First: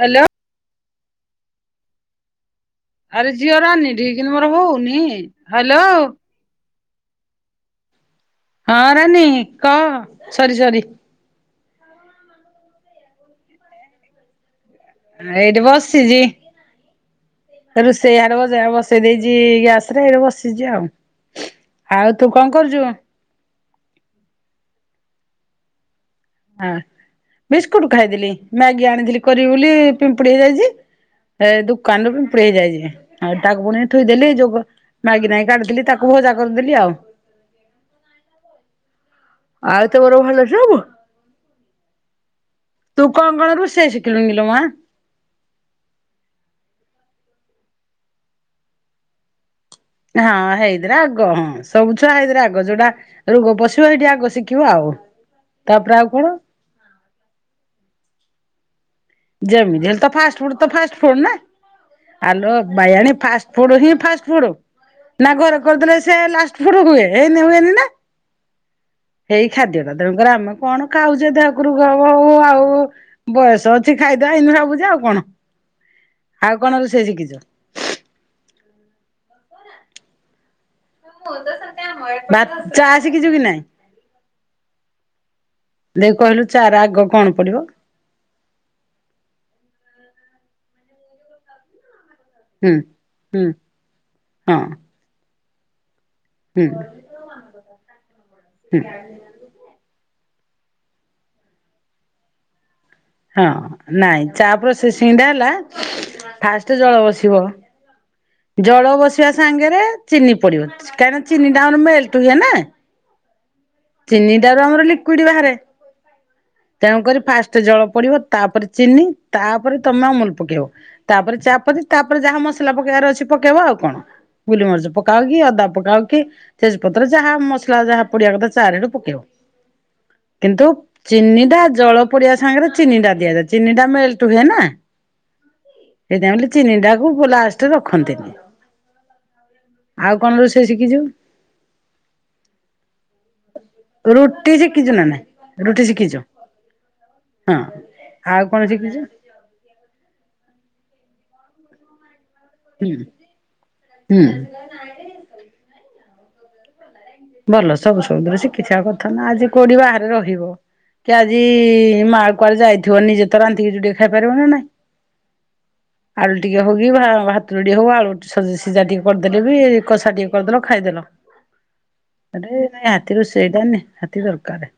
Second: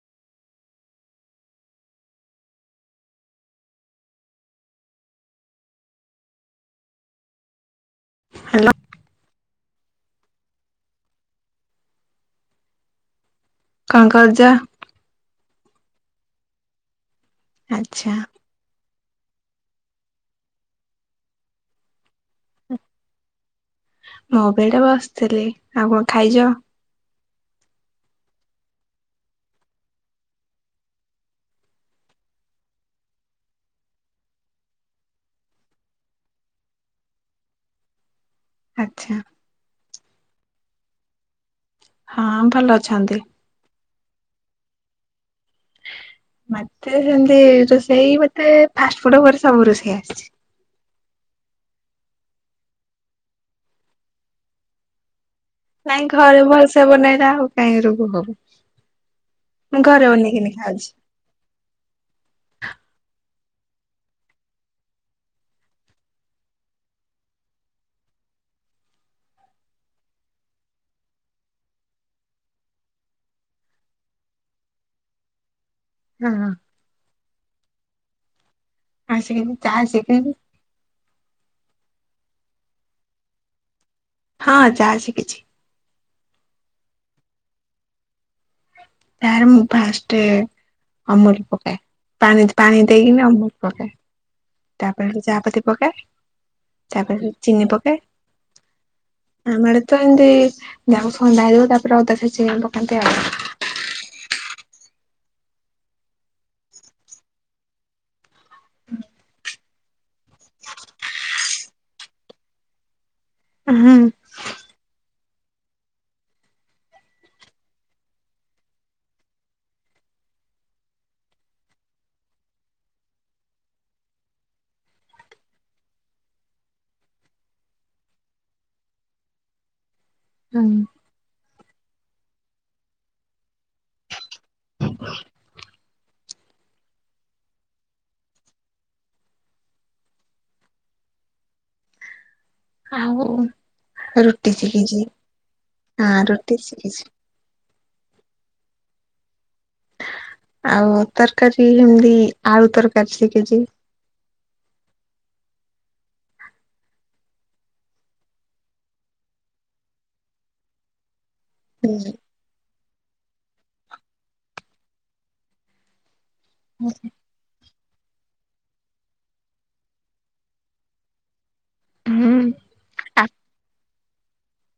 Hello. ଆରେ ଝିଅ ରାନି ଏଠି କିନ୍ତୁ ମୋର ହଉନି ହ୍ୟାଲୋ। ହ୍ୟାଲୋ ହଁ ରାନୀ କହ ସରି ସରି। କଣ କରୁଚ। ଏଇଠି ବସିଚି ଆ ଆଚ୍ଛା ରୋଷେଇଆଡ ବ ସେ ବସେଇ ଦେଇଛି ଗ୍ୟାସ ରେ ଏଇ ବସିଛି ଆଉ ଆଉ ତୁ କଣ କରୁଚୁ। ମୁଁ ବି ଏଠି ବସିଥିଲି ଆଉ କଣ ଖାଇଚ। ହଁ ବିସ୍କୁଟ ଖାଇଦେଲି ମ୍ୟାଗି ଆଣିଥିଲି କରିବି ବୋଲି ପିମ୍ପୁଡ଼ି ହେଇଯାଇଚି। ଏ ଦୋକାନରୁ ପୁମ୍ପଡ଼ି ହେଯାଇଚି ଆଉ ତାକୁ ପୁଣି ଥୋଇ ଦେଲି ଯୋଉ କ ମାଗି ନାଗି କାଟିଥିଲି ତାକୁ ଭଜା କରିଦେଲି ଆଉ। ଆଚ୍ଛା। ଆଉ ତ ବର ଭଲ ସବୁ। ହଁ ଭଲ ଅ ତୁ କଣ କଣ ରୋଷେଇ ଶିଖିଲୁଣି କିଲୋ ମା। ମତେ ସେମତି ରୋଷେଇ ମତେ ଫାଷ୍ଟ ଫୁଡ ପରେ ସବୁ ରୋଷେଇ ଆ ହଁ ହେଇ ରେ ଆଗ ହଁ ସବୁ ଛୁଆ ସେଇଦରେ ଆଗ ଯୋଉଟା ରୋଗ ପଶିବ ଏଇଠି ଆଗ ଶିଖିବ ଆଉ। ତାପରେ ଆଉ ନାଇଁ କଣ ଘରେ ଭଲସେ ବନେଇଲା ଆଉ କାହିଁକି ରୋଗ ହବ। ମୁଁ ଯେମିତି ହେଲେ ଘରେ ତ ଫାଷ୍ଟ ବନେଇକିନି ଫୁଡ଼ ତ ଖାଉଛି। ଫାଷ୍ଟ ଫୁଡ଼ ନା। ଆଲୋ ବାଇଆଣୀ ଫାସ୍ଟ ଫୁଡ ହିଁ ଫାଷ୍ଟ ଫୁଡ। ନା ଘରେ କରିଦେଲେ ସେ ଲାଷ୍ଟ ଫୁଡ୍ ହୁଏ ଏମତି ହୁଏନି ନା। ଏଇ ଖାଦ୍ୟଟା ତେଣୁକରି ଆମେ କଣ ଖାଉଚେ ତ ଦେହରୁ ଗ ଗ ଉ ଆଉ। ବୟସ ଅଛି ଖାଇ ଦବା ଇଁତି ଭାବୁଛ ଆଉ କଣ ହଁ ଆଉ କଣ ରୋଷେଇ ଶିଖିଛ। ଆଉ ଶିଖିଚି ଚା ଶିଖିଚି। ବା ଚା ସିଖିଚୁ କି ନାଇଁ। ହଁ ଚା ସିକିଛି। ଦେଖି କହିଲୁ ଚା ର ଆଗ କଣ ପଡିବ। ତା ରେ ମୁଁ ଫାଷ୍ଟ ଅମୁଲ ପକାଏ ପାଣି ହୁଁ ପାଣି ଦେଇକିନି ହୁଁ ଅମୁଲ ପକାଏ। ହଁ। ତାପରେ ସେ ଚାହାପତି ପକାଏ ହୁଁ ତାପରେ ଚିନି ପକାଏ। ହୁଁ ଆମ ଆଡେ ତ ଏମିତି ଯାହାକୁ ଥଣ୍ଡା ହେଇ ଥିବ ତାପରେ ଅଦା ଛେଚିକି ପକାନ୍ତି ଆଉ ‌। ହଁ ନାଇଁ ଚା ପ୍ରୋସେସିଙ୍ଗ ଟା ହେଲା ଫାଷ୍ଟ ଜଳ ବସିବ। ଜଳ ବସିବା ସାଙ୍ଗରେ ଚିନି ପଡିବ କାହିଁକିନା ଚିନିଟା ଆମର ମେଲଟ ହୁଏ ନା। ହୁଁ। ଚିନିଟାରୁ ଆମର ଲିକୁଇଡ୍ ବାହାରେ। ତେଣୁକରି ଫାଷ୍ଟ ଜଳ ପଡିବ ତାପରେ ଚିନି ତାପରେ ତମେ ଅମୁଲ ପକେଇବ। ତାପରେ ଚା ପତି ତାପରେ ଯାହା ମସଲା ପକେଇବାର ଅଛି ପକେଇବା ଆଉ କଣ। ଗୁଲିମରିଚ ପକାଅକି ଅଦା ପକାଅକି ତେଜପତ୍ର ଯାହା ମସଲା ଯାହା ପଡିିବା କଥା। ତା ରେ ହେଟୁ ପକଇବ କିନ୍ତୁ। ହୁଁ ଚିନି ଟା ଜଳ ପଡିବା ସାଙ୍ଗରେ ଚିନିଟା ଦିଆଯାଏ ଚିନି ଟା ମେଲ୍ଟ୍ ହୁଏନା। ସେଇଥି ପାଇଁ ବୋଲି ଚିନି ଟାକୁ ଲାଷ୍ଟରେ ରଖନ୍ତିନି। ଆଉ କଣ ରୋଷେଇ ଶିଖିଚୁ? ଆଉ ରୁଟି ଶିଖିଛୁ ଶିକିଛି ନା ନାଇଁ? ରୁଟି ଆଁ ଶିଖିଛୁ? ରୁଟି ଶିଖିଛି। ହଁ, ଆଉ କଣ ଶିକିଚୁ? ଆଉ ତରକାରୀ ଏମିତି ଆଳୁ ହୁଁ ତରକାରୀ ଶିକିଚି। ହୁଁ। ଭଲ ସବୁ ସବୁ ଦିରେ ଶିଖିିଥିବା କଥା ନା ଆଜି କୋଉଡିି ବାହାରେ ରହିବ। କି ଆଜି ହୁଁ ମା କୁଆଡେ ଯାଇଥିବ ନିଜେ ତ ରାନ୍ଧିକିରି ଟିକେ ଖାଇ ପାରିବ ନା ନାଇଁ। ଆଳୁ ଟିକେ ହଉ କି ଭା ଭା ତ ଯୋଡ଼ିଏ ହଉ ଆଳୁ ସ ସିଝା ଟିକେ କରିଦେଲେ ବି କଷା ଟିକେ କରିଦେଲ ଖାଇଦେଲ। ହୁଁ ସେଟେଇ ନିହାତି ରୋଷେଇ ଟା ନିହାତୀ ଦରକାର।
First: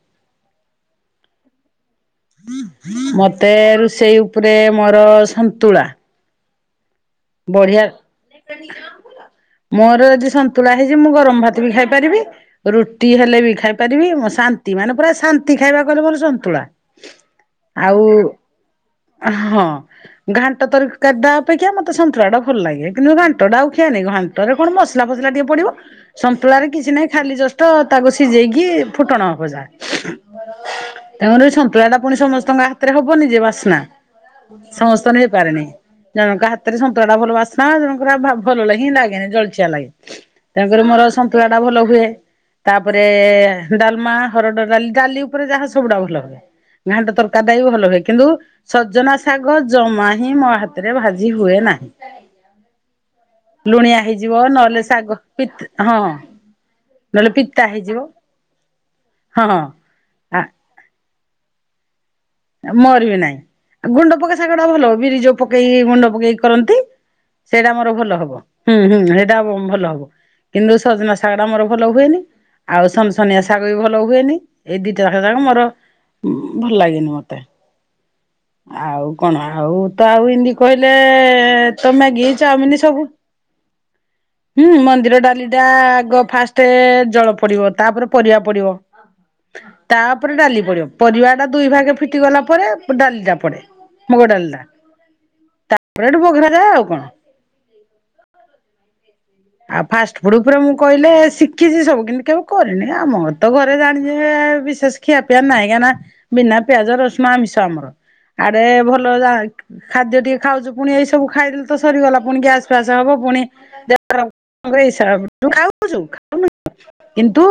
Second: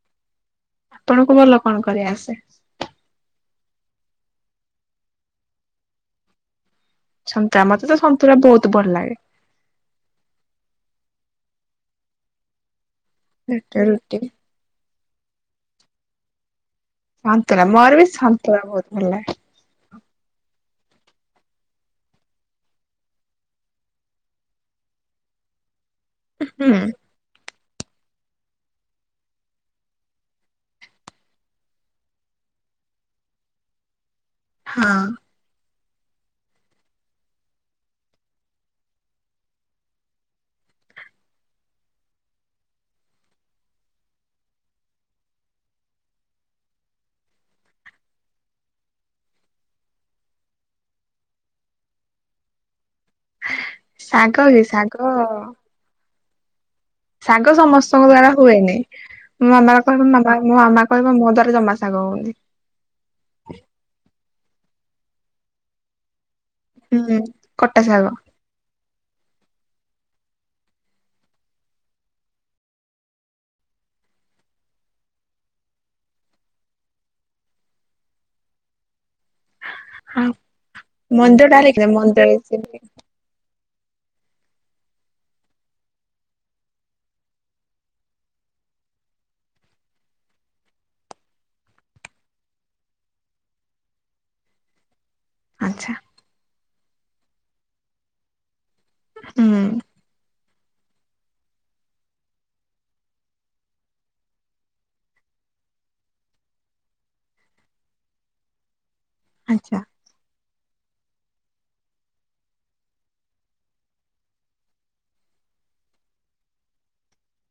ଆପଣଙ୍କୁ ଭଲ କଣ କରି ଆସେ? ମତେ ରୁଷେଇ ଉପରେ ମୋର ସନ୍ତୁଳା। ସନ୍ତୁଳା ମତେ ବଢିଆ ତ ସନ୍ତୁଳା ବହୁତ ଭଲ ଲାଗେ। ମୋର ଜଦି ସନ୍ତୁଳା ହେଇଛି ମୁଁ ଗରମ ଭାତ ବି ଖାଇପାରିବି ରୁଟି ହେଲେ ବି ଖାଇ ରୁଟି ପାରିବି ରୁଟି। ମୁଁ ସାନ ନ୍ତି ମାନେ ପୁରା ଶାନ୍ତି ଖାଇବା କହିଲେ ମୋର ସନ୍ତୁଳା। ସନ୍ତୁଳା ମୋର ଆଉ ବି ସନ୍ତୁଳା ବହୁତ ଭଲ ଲାଗେ ହଁ ଘାଣ୍ଟ ତରକାରୀ ଟା ଅପେକ୍ଷା ମତେ। ତେ ସନ୍ତୁଳା ଟା ଭଲ ଲାଗେ କିନ୍ତୁ ଘାଣ୍ଟ ଟା ଆଉ ଖିଆ ନି ଘାଣ୍ଟରେ କଣ ମସଲା ଫସଲା ଟିକେ ପଡିବ। ସନ୍ତୁଳାରେ ହୁଁ। କିଛି ନାହିଁ ଖାଲି ଜଷ୍ଟ ତାକୁ ସିଝେଇକି ଫୁଟଣ ହବ ଯା। ତାମର ଏଇ ସନ୍ତୁଳା ଟା ପୁଣି ସମସ୍ତଙ୍କ ହାତରେ ହବନି ଯେ ବାସ୍ନା। ହଁ ସମସ୍ତଙ୍କ ଠି ହେଇ ପାରେନି ଜଣକ‌ ହା ତରେ ସନ୍ତଳା ଟା ଭଲ ବାସନା ଜଣ ଙ୍କର ଆ ଭା ଭଲ ହିଁ ଲାଗେ ନି ଲାଗେନି ଜଳଚିଆ ଲାଗେ। ତେଣୁକରି ମୋର ସନ୍ତୁଳା ଟା ଭଲ ହୁଏ। ତାପରେ ଡାଲମା ହରଡ ଡାଲି ଡାଲି ଉପରେ ଯାହା ସବୁଡା ଭଲ ହୁଏ। ଘାଣ୍ଟ ତରକାରୀ ଟା ବି ଭଲ ହୁଏ। କିନ୍ତୁ ସଜନା ଶାଗ ଜମା ହିଁ ମୋ ହାତରେ ଭା ଜି ହୁଏ ନାହିଁ ଲୁଣିଆ ଶାଗ ହେଇଯିବ କି ନହେଲେ ଶାଗ ପିତ୍। ହଁ। ନହେଲେ ଶାଗ ପିତା ହେଇଯିବ ସମସ୍ତଙ୍କ ଦ୍ଵାରା ହୁଏନି ହଁ। ମୋ କହିବ ମାମା ଆ ମୋ ମାମା କହିବ ମୋ ଦ୍ଵାର ଜମା ଶାଗ ହଉନି। ମୋରବି ନାହିଁ ଗୁଣ୍ଡ ପକା ଶାଗ ଟା ଭଲ ବିରି ଯୋଉ ପକେଇ ଗୁଣ୍ଡ ପକେଇ। କରନ୍ତି ହୁଁ। ସେଇଟା କଟା ମୋର ଶାଗ ଭଲ ହବ ହୁଁ ହୁଁ ସେଇଟା ଭଲ ହବ। କିନ୍ତୁ ସଜନା ଶାଗଟା ମୋର ଭଲ ହୁଏନି। ଆଉ ସନସନିଆ ଶାଗ ବି ଭଲ ହୁଏନି। ଏଇ ଦିଟା ଯାକ ଶାଗ ମୋର ଉଁ, ଭଲ ଲାଗେନି ମୋ ତେ। ଆଉ କଣ, ଆଉ ତ ଆଉ ଏମତି କହିଲେ ମଞ୍ଜ ଟା ଲେଖିଦେ ତ ମଞ୍ଜ ମ୍ୟାଗି, ଚାଉମିନ୍ ସବୁ। ହୁଁ, ମନ୍ଦିର ଡାଲିଟା ଆଗ ଫାଷ୍ଟ ଜଳ ପଡିବ ତାପରେ ପରିବା ପଡିବ। ତାପରେ ଡାଲି ପଡିବ ପରିବା ଟା ଦୁଇ ଭାଗେ ଫିଟି ଗଲା ପରେ ଡାଲ ଯା ପଡେ ମୁଗ ଡାଲି ଟା। ଆଚ୍ଛା। ସେଠୁ ବଘରା ଯାଏ ଆଉ କଣ। ହୁଁ। ଆଉ ଫାଷ୍ଟ ଫୁଡ୍ ଉପରେ ମୁଁ କଇଲେ ଶିଖିଛି ସବୁ କିନ୍ତୁ କେବେ କରିନି। ଆମ ଘ ତ ଘରେ ଜାଣିଚି ଯେ ବିଶେଷ ଖିଆ ପିଆ ନାଇଁ। କାହିଁକି ନା ବିନା ପିଆଜ, ରସୁଣ, ଆମିଷ ଆମର। ଆରେ ଭଲ ଯା ଆଚ୍ଛା ଖାଦ୍ୟ ଟିକେ ଖାଉଛୁ ପୁଣି ଏଇ ସବୁ ଖାଇଦେଲେ ତ ସରିଗଲା ପୁଣି ଗ୍ୟାସ୍ ଫ୍ୟାସ ହବ ପୁଣି। [unintelligible] ମୁଁ କଏ ଏ [unintelligible] ତୁ ଖାଉଛୁ ଖାଉନୁ [inaudible] କିନ୍ତୁ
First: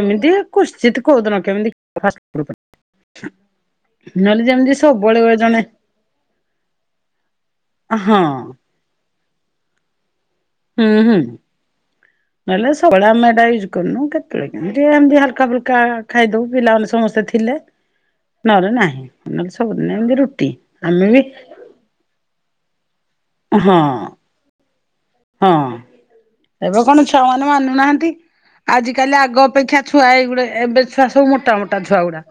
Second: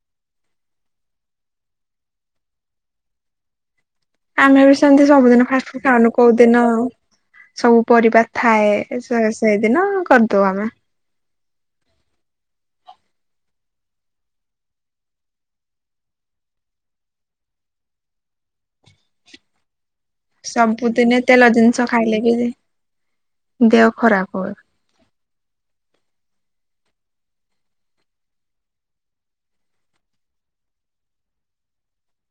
ଏମିତି କୁଶ୍ଚିତ କୋଉଦିନ କେମିତି ଫାଷ୍ଟଫୁଡ ପାଇଁ। ଆମେ ବି ସେମିତି ସବୁବେଳେ ସବୁଦିନ ଜଣେ ଫାଷ୍ଟଫୁଡ ଖାଉନୁ। କୋଉଦିନ ସବୁ ହଁ ପରିବା ଥାଏ। ଏ ସେ ସେଇଦିନ କରିଦଉ ଆମେ। ହୁଁ, ହୁଁ। ନହଲେ ସବୁଳେ ଆମେ ଏଟା ୟୁଜ୍ କରୁନୁ କେତବେଳେ କେମତି ଏମିତି ହାଲକା ଫୁଲକା ଖାଇଦଉ। ପିଲାମାନେ ସମସ୍ତେ ଥି ଥିଲେ ନଲେ ନାହିଁ, ନହେଲେ ସବୁଦିନ ଏମିତି ରୁ ସବୁଦିନେ ତେଲ ଜିନିଷ ଖାଇଲେ ବି ହଁ ଦେହ ଖରାପ ହୁଏ। ହଁ, ଏବେ କଣ ଛୁଆ ମାନେ ମାନୁ ନାହାନ୍ତି। ଆଜି କାଲି ଆଗ ଅପେକ୍ଷା ଛୁଆ ଏଇଗୁଡେ ଏବେ ଛୁଆ ସବୁ ମୋଟା ମୋଟା ଛୁଆ ଗୁଡା।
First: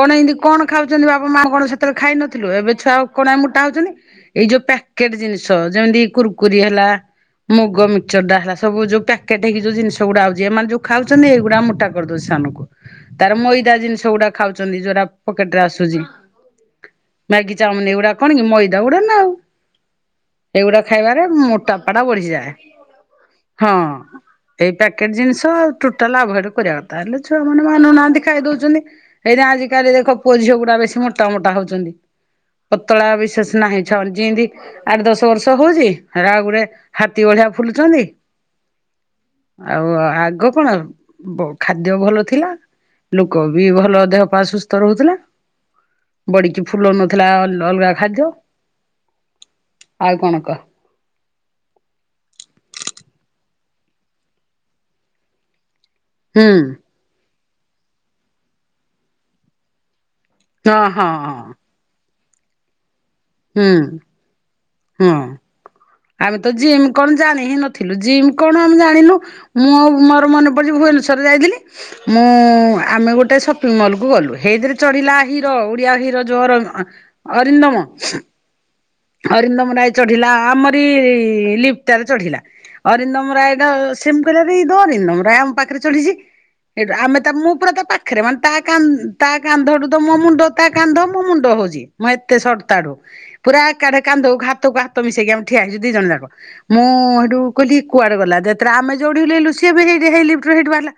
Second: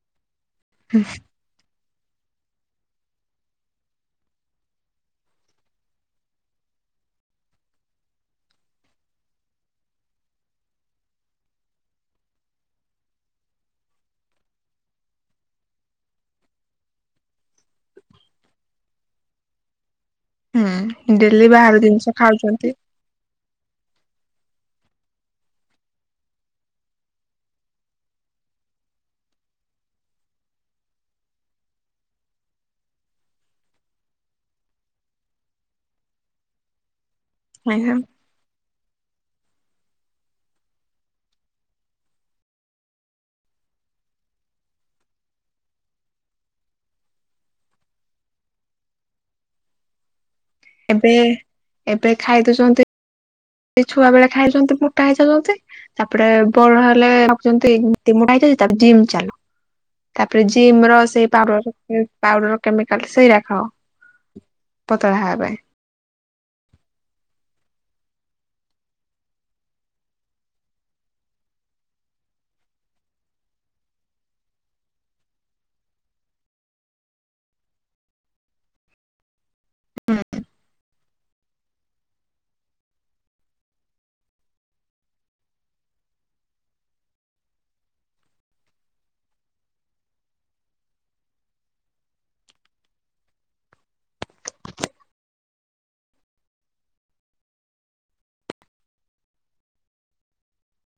କଣ ଏମତି କଣ ଖାଉଛନ୍ତି ବାପା ମା କଣ ସେତେବେଳେ ଖାଇ ନଥିଲୁ ଏବେ ଛୁଆ ଆଉ କଣ ମୁଟା ହଉଚନ୍ତି। ଏଇ ଯୋଉ ପ୍ୟାକେଟ୍ ଜିନିଷ ଯେମିତି କୁୁରକୁରି ହେଲା। ମୁଗ ମିକ୍ସର ଡା ହେଲା ସବୁ ଯୋଉ ପ୍ୟାକେଟ୍ ହେଇକି ଯୋଉ ଜିନିଷ ଗୁଡା ଆଉଚି, ଏମାନେ ଯୋଉ ଖାଉଛନ୍ତି ଏଇଗୁଡା ମୁଟା କରିଦଉ ସାନକୁ, ତାର ମଇଦା ଜିନିଷ ଗୁଡା ଖାଉଛନ୍ତି ଯୋଉରା ପକେଟ୍ ରେ ଆସୁଛି। ମ୍ୟାଗି ଚାଉମିନ୍ ଏଗୁଡା କଣ କି ମଇଦା ଗୁଡା ନା ଆଉ। ଏଗୁଡା ହୁଁ ଖାଇବାରେ ଡେଲି ମୋଟା ବାହାର ଜିନିଷ ଖାଉଛନ୍ତି ହଁ। ଏଇ ପ୍ୟାକେଟ୍ ଜିନିଷ ଆଉ ଟୁଟାଲ ଆଭଏଡ୍ କରିବା କଥା ହେଲେ ଛୁଆ ମାନେ ମାନୁନାହାନ୍ତି ଖାଇ ଦଉଛନ୍ତି। ଏଇନା ଆଜିକାଲି ଦେଖ ପୁଅ ଝିଅ ଗୁଡା ବେଶୀ ମୋଟା ମୋଟା ହଉଛନ୍ତି। ପତଳା ବିଶେଷ ନାହିଁ ଛ- ଯେମତି ଆଠ ଦଶ ବର୍ଷ ହଉଛି ସେଟା ଗୁଟେ ହାତୀ ଭଳିିଆ ଆଜ୍ଞା। ଫୁଲୁଛନ୍ତି। ଆଉ ଆଗ କଣ ବ-ଖାଦ୍ୟ ଭଲ ଥିଲା। ଲୋକ ବି ଭଲ ଦେହ ପା ସୁସ୍ଥ ରହୁଥିଲା। ବଡିକି ଫୁଲଉ ନଥିଲା ଅଲ ଅଲଗା ଖାଦ୍ୟ। ଆଉ କଣ କହ? ଏବେ ଏବେ ଖାଇ ଦଉଚନ୍ତି। ଏଇ ଛୁଆ ବେଳେ ଖାଇଛନ୍ତି ମୁଟା ହେଇଯାଉଛନ୍ତି। ତାପରେ ହୁଁ। ବଡ ହେଲେ ଖାଉଚନ୍ତି ତି ମୁଟା ହେଇଯାଇ ତାକୁ ଜିମ୍ ଚାଲୁ, ତାପରେ ଜିମ୍ ହଁ ର ହଁ ସେ ହଁ ପାଉଡର୍ ଏ ପାଉଡର କେମିକାଲ୍ ସେଇରା ଖାଅ ହୁଁ, ହଁ। ପତଳା ହେବା ଆମେ ତ ଜିମ୍ କଣ ଜାଣି ହିଁ ନଥିଲୁ। ଜିମ୍ କଣ ଆମେ ଜାଣିନୁ। ମୁଁ ଆଉ ମୋର ମନେ ପଡିଚି ଭୁବନେଶ୍ଵର ଯାଇଥିଲି। ମୁଁ ଆମେ ଗୋଟେ ସପିଙ୍ଗ ମଲ୍ କୁ ଗଲୁ। ହେଇଥିରେ ଚଢିଲା ହିରୋ ଓଡିଆ ହିରୋ ଯୋର ଅଁ, ଅରିନ୍ଦମ। ହରିନ୍ଦମ ରାୟ ଚଢିଲା ଆମରି ଲିପ୍ ଟାରେ ଚଢିଲା। ଅରିନ୍ଦମ ରାୟ ଟା ସିମ୍ କରିବା ଏଇତ ଅରିନ୍ଦମ ରାୟ ଆମ ପାଖରେ ଚଢିଛି। ସେଇଠୁ ଆମେ ତା ମୁଁ ପୁରା ତା ପାଖରେ ମାନେ ତା କାନ୍ ତା କାନ୍ଧଠୁ ତ ମୋ ମୁଣ୍ଡ ତା କାନ୍ଧ ମୋ ମୁଣ୍ଡ ହଉଛି। ମୁଁ ଏତେ ସର୍ଟ ତାଠୁ ପୁରା ଏକାଠି କାନ୍ଧକୁ ହାତକୁ ହାତ ମିଶେଇକି ଆମେ ଠିଆ ହେଇଛୁ ଦି ଜଣ ଯାକ। ମୁଁ ହେଇଠୁ କହିଲି କୁଆଡେ ଗଲା, ଯେତେରେ ଆମ ଯୋଉଠି ଓହ୍ଲେଇ ଲୁ, ସିଏ ବି ହେଇ, ହେଇ ଲିଫ୍ଟ ରୁ ବାହାରିଲା।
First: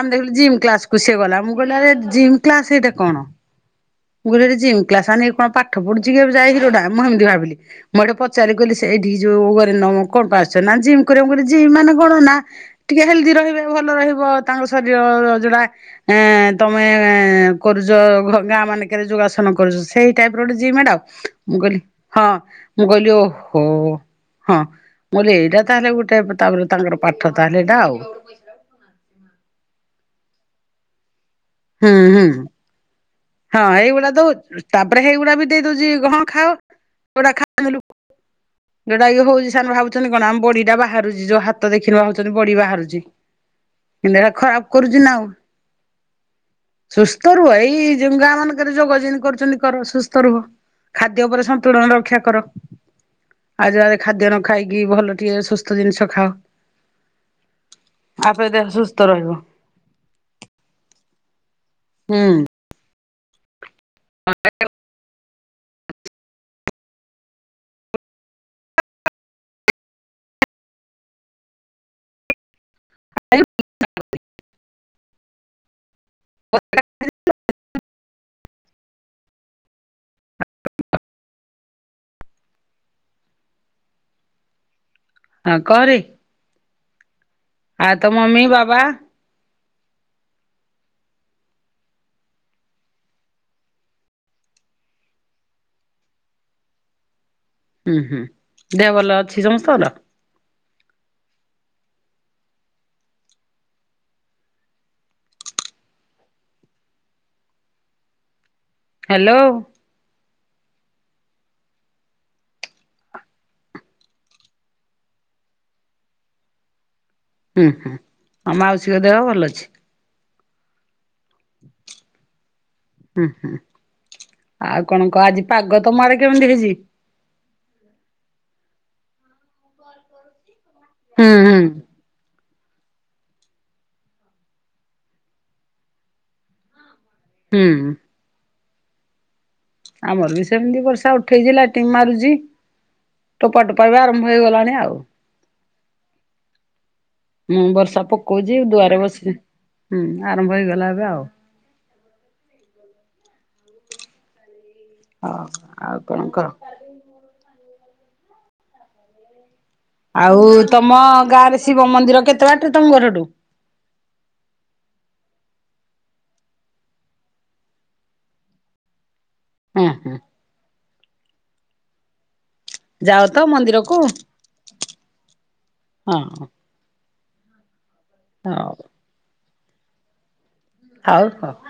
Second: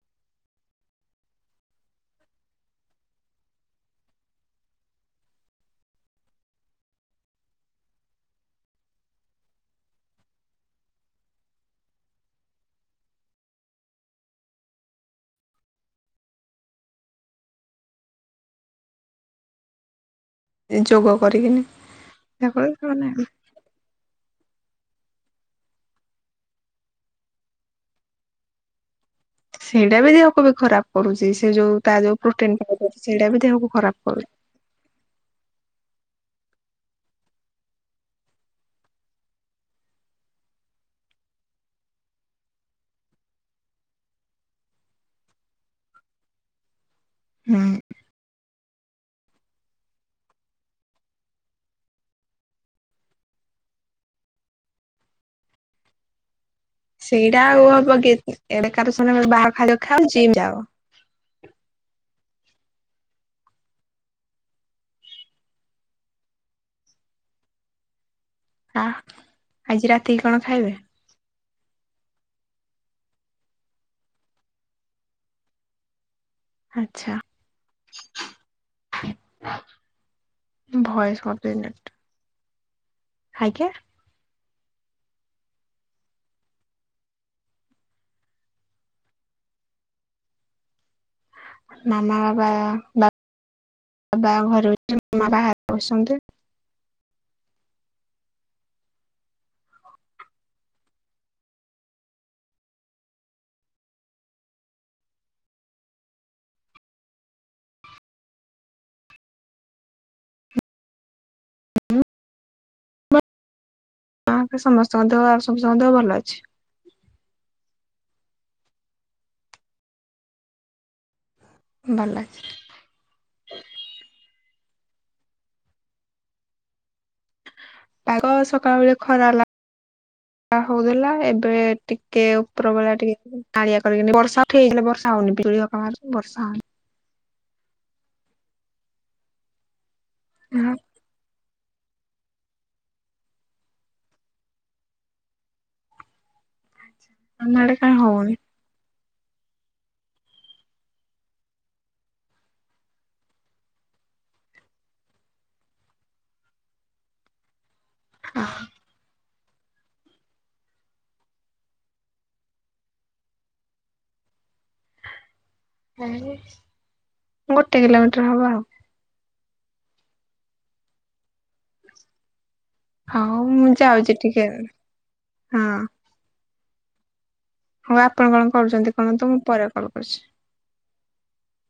ଆମେ ଦେଖିଲୁ ଜିମ୍ କ୍ଲାସ କୁ ସିଏ ଗଲା। ମୁଁ କହିଲି ଆରେ ଜିମ୍ କ୍ଲାସ ହେଇଟା କଣ? ମୁଁ କହିଲି ହେଟି ଜିମ୍ କ୍ଲାସ ମାନେ ହେଇଟି କଣ ପାଠ ପଢୁଚି ଯାଇକିରି ଏଟା, ମୁଁ ହେମିତି ଭାବିଲି। ମୁଁ ହେଠୁ ପଚାରି କହିଲି ସେଇଠି ଯୋଉ ଅରିନ୍ଦମ କଣ ପାଇଁ ଆସିଛନ୍ତି, ନା ଜିମ୍ କରିବାକୁ। ମୁଁ କହିଲି ମାନେ କଣ? ନା ଟିକେ ହେଲ୍ଦି ରହିବେ ଭଲ ରହିବ ତାଙ୍କ ଶରୀର ଯୋଟା ଏ ତମେ କରୁଛ ଗାଁ ମାନଙ୍କରେ ଯୋଗାସନ କରୁଛ, ସେଇ ତାପରେ ଗୋଟେ ଜିମ୍ ପାଇଁ। ମାଡ, ଯୋଗ ମୁ କରିକିନି କହିଲି, ହଁ ତାପରେ ମୁଁ ସେମାନେ କହିଲି ଓ ହୋ, ହଁ ମୁ ଏଇଟା ତାହେଲେ ଗୋଟେ ତାପରେ ତାଙ୍କର ପାଠ ତାହେଲେ ଏଇଟା ଆଉ। ସେଇଟା ବି ଦେହକୁ ବି ଖରାପ କରୁଛି। ସେ ଯୋଉ ହୁଁ ତା ଯୋଉ ହୁଁ। ପ୍ରୋଟିନ୍ ପାଉଡର ସେଇଟାବି ହଁ ଦେହକୁ ଏଇଗୁଡା ଖରାପ ଦଉ କରୁଛି। ତାପରେ ହେଇଗୁଡା ବି ଦେଇ ଦଉଛି, ହଁ ଖାଅ ହେଗୁଡା ଖାଇବେ ଲୋକ ଯୋଉଟା ଏ ହଉଛି ସେମାନେ ଭାବୁଛନ୍ତି କଣ, ଆମ ବଡିଟା ବାହାରୁଛି ଯୋଉ ହାତ ଦେଖିନୁ ଭାବୁଛନ୍ତି ବଡି ବାହାରୁଛି। କିନ୍ତୁ ହେରା ଖରାପ କରୁଛି ନା ଆଉ। ସୁସ୍ଥ ରୁହ ହୁଁ। ଏଇ ଯୋଉ ଗାଁ ମାନଙ୍କରେ ଯୋଗ କରୁଛନ୍ତି କର ସୁସ୍ଥ ରୁହ। ଖାଦ୍ୟ ଉପରେ ସନ୍ତୁଳନ ରକ୍ଷା କର। ଆଜ୍ୟ ବାଜ୍ୟ ଖାଦ୍ୟ ନ ଖାଇକି ଭଲ ଟିକେ ସୁସ୍ଥ ଜିନିଷ ଖାଅ। ସେଇଟା ଆଉ ହବ କି, ଆପରେ ଦେହ ଏବେକାର ସୁସ୍ଥ ଶୁଣ ରହିବ ବାହାର ଖାଦ୍ୟ ଖାଅ ଜିମ୍ ଯାଉ। ହୁଁ। ହ ଆଜି ରାତିକି କଣ ଖାଇବେ? ଆ [inaudible] ଆଚ୍ଛା। ଭଏସ୍ କାଟିଲା ଆଜ୍ଞା। ହଁ କହରେ? ଆଉ ତ ମମି ବାବା? ମାମା ବାବା ବା ବା ଘରେ ମାମା ବା ବାହାରେ ବଛନ୍ତି। ହୁଁ ହୁଁ। ଦେହ ଭଲ ଅଛି ସମସ୍ତଙ୍କର? ହାଲୋ। କ ସମସ୍ତଙ୍କ ଦେହ ଆଉ ସବୁ ସମସ୍ତଙ୍କ ଦେହ ଭଲ ଅଛି। ହୁଁ ହୁଁ। ଆଉ ମାଉସୀଙ୍କ ଦେହ ଭଲ ଅଛି? ଭଲ ଅଛି। ହୁଁ ହୁଁ। ଆଉ କଣ କହ? ଆଜି ପାଗ ତମ ଆଡେ କେମିତି ହେଇଛି? ପାଗ ସକାଳ ବଳେ ଖରା ଲ ହଉଥିଲା ହୁଁ ଏବେ ହୁଁ ଟିକେ ଉପରବେଳା ଟିକିଏ କାଁଲିଆ କରିକିନି, ବର୍ଷା ଉଠାଇଥିଲା ବର୍ଷା ହଉନି, ବିଜୁଳି ଅକା ମାରୁଛି ବର୍ଷା ହଉନି। ହୁଁ। ଆମର ବି ସେମିତି ବର୍ଷା ଉଠୁ ଉଠେଇଥିଲା ଟିମ୍ ମାରୁଛି, ଟୋପା ଟୋପା ବି ଆରମ୍ଭ ହେଇଗଲାଣି ଆଉ। ଆମ ହୁଁ ଆଡେ କାଇଁ ବର୍ଷା ହଉନି ପକଉଛି ଦୁଆରେ ବସି, ହୁଁ ଆରମ୍ଭ ହେଇଗଲା ଏବେ ଆଉ। ହ, ଆଉ କଣ କହ? ହ ଆଉ ତମ ଗାଁରେ ଶିବ ମନ୍ଦିର କେତେ ବାଟ ତମ ଘରଠୁ? ଏଇ ଗୋଟେ କିଲୋମିଟର ହବ ଆଉ। ହୁଁ ହୁଁ। ଯାଅ ଆଉ ତ ମୁଁ ମନ୍ଦିରକୁ ଯାଉଛି ଟିକେ, ହଁ। ହଁ। ହଉ ଆପଣ କଣ କରୁଛନ୍ତି କଣନ୍ତୁ ମୁଁ ପରେ କଲ୍ କରୁଛି। ହୋଉ, ହ।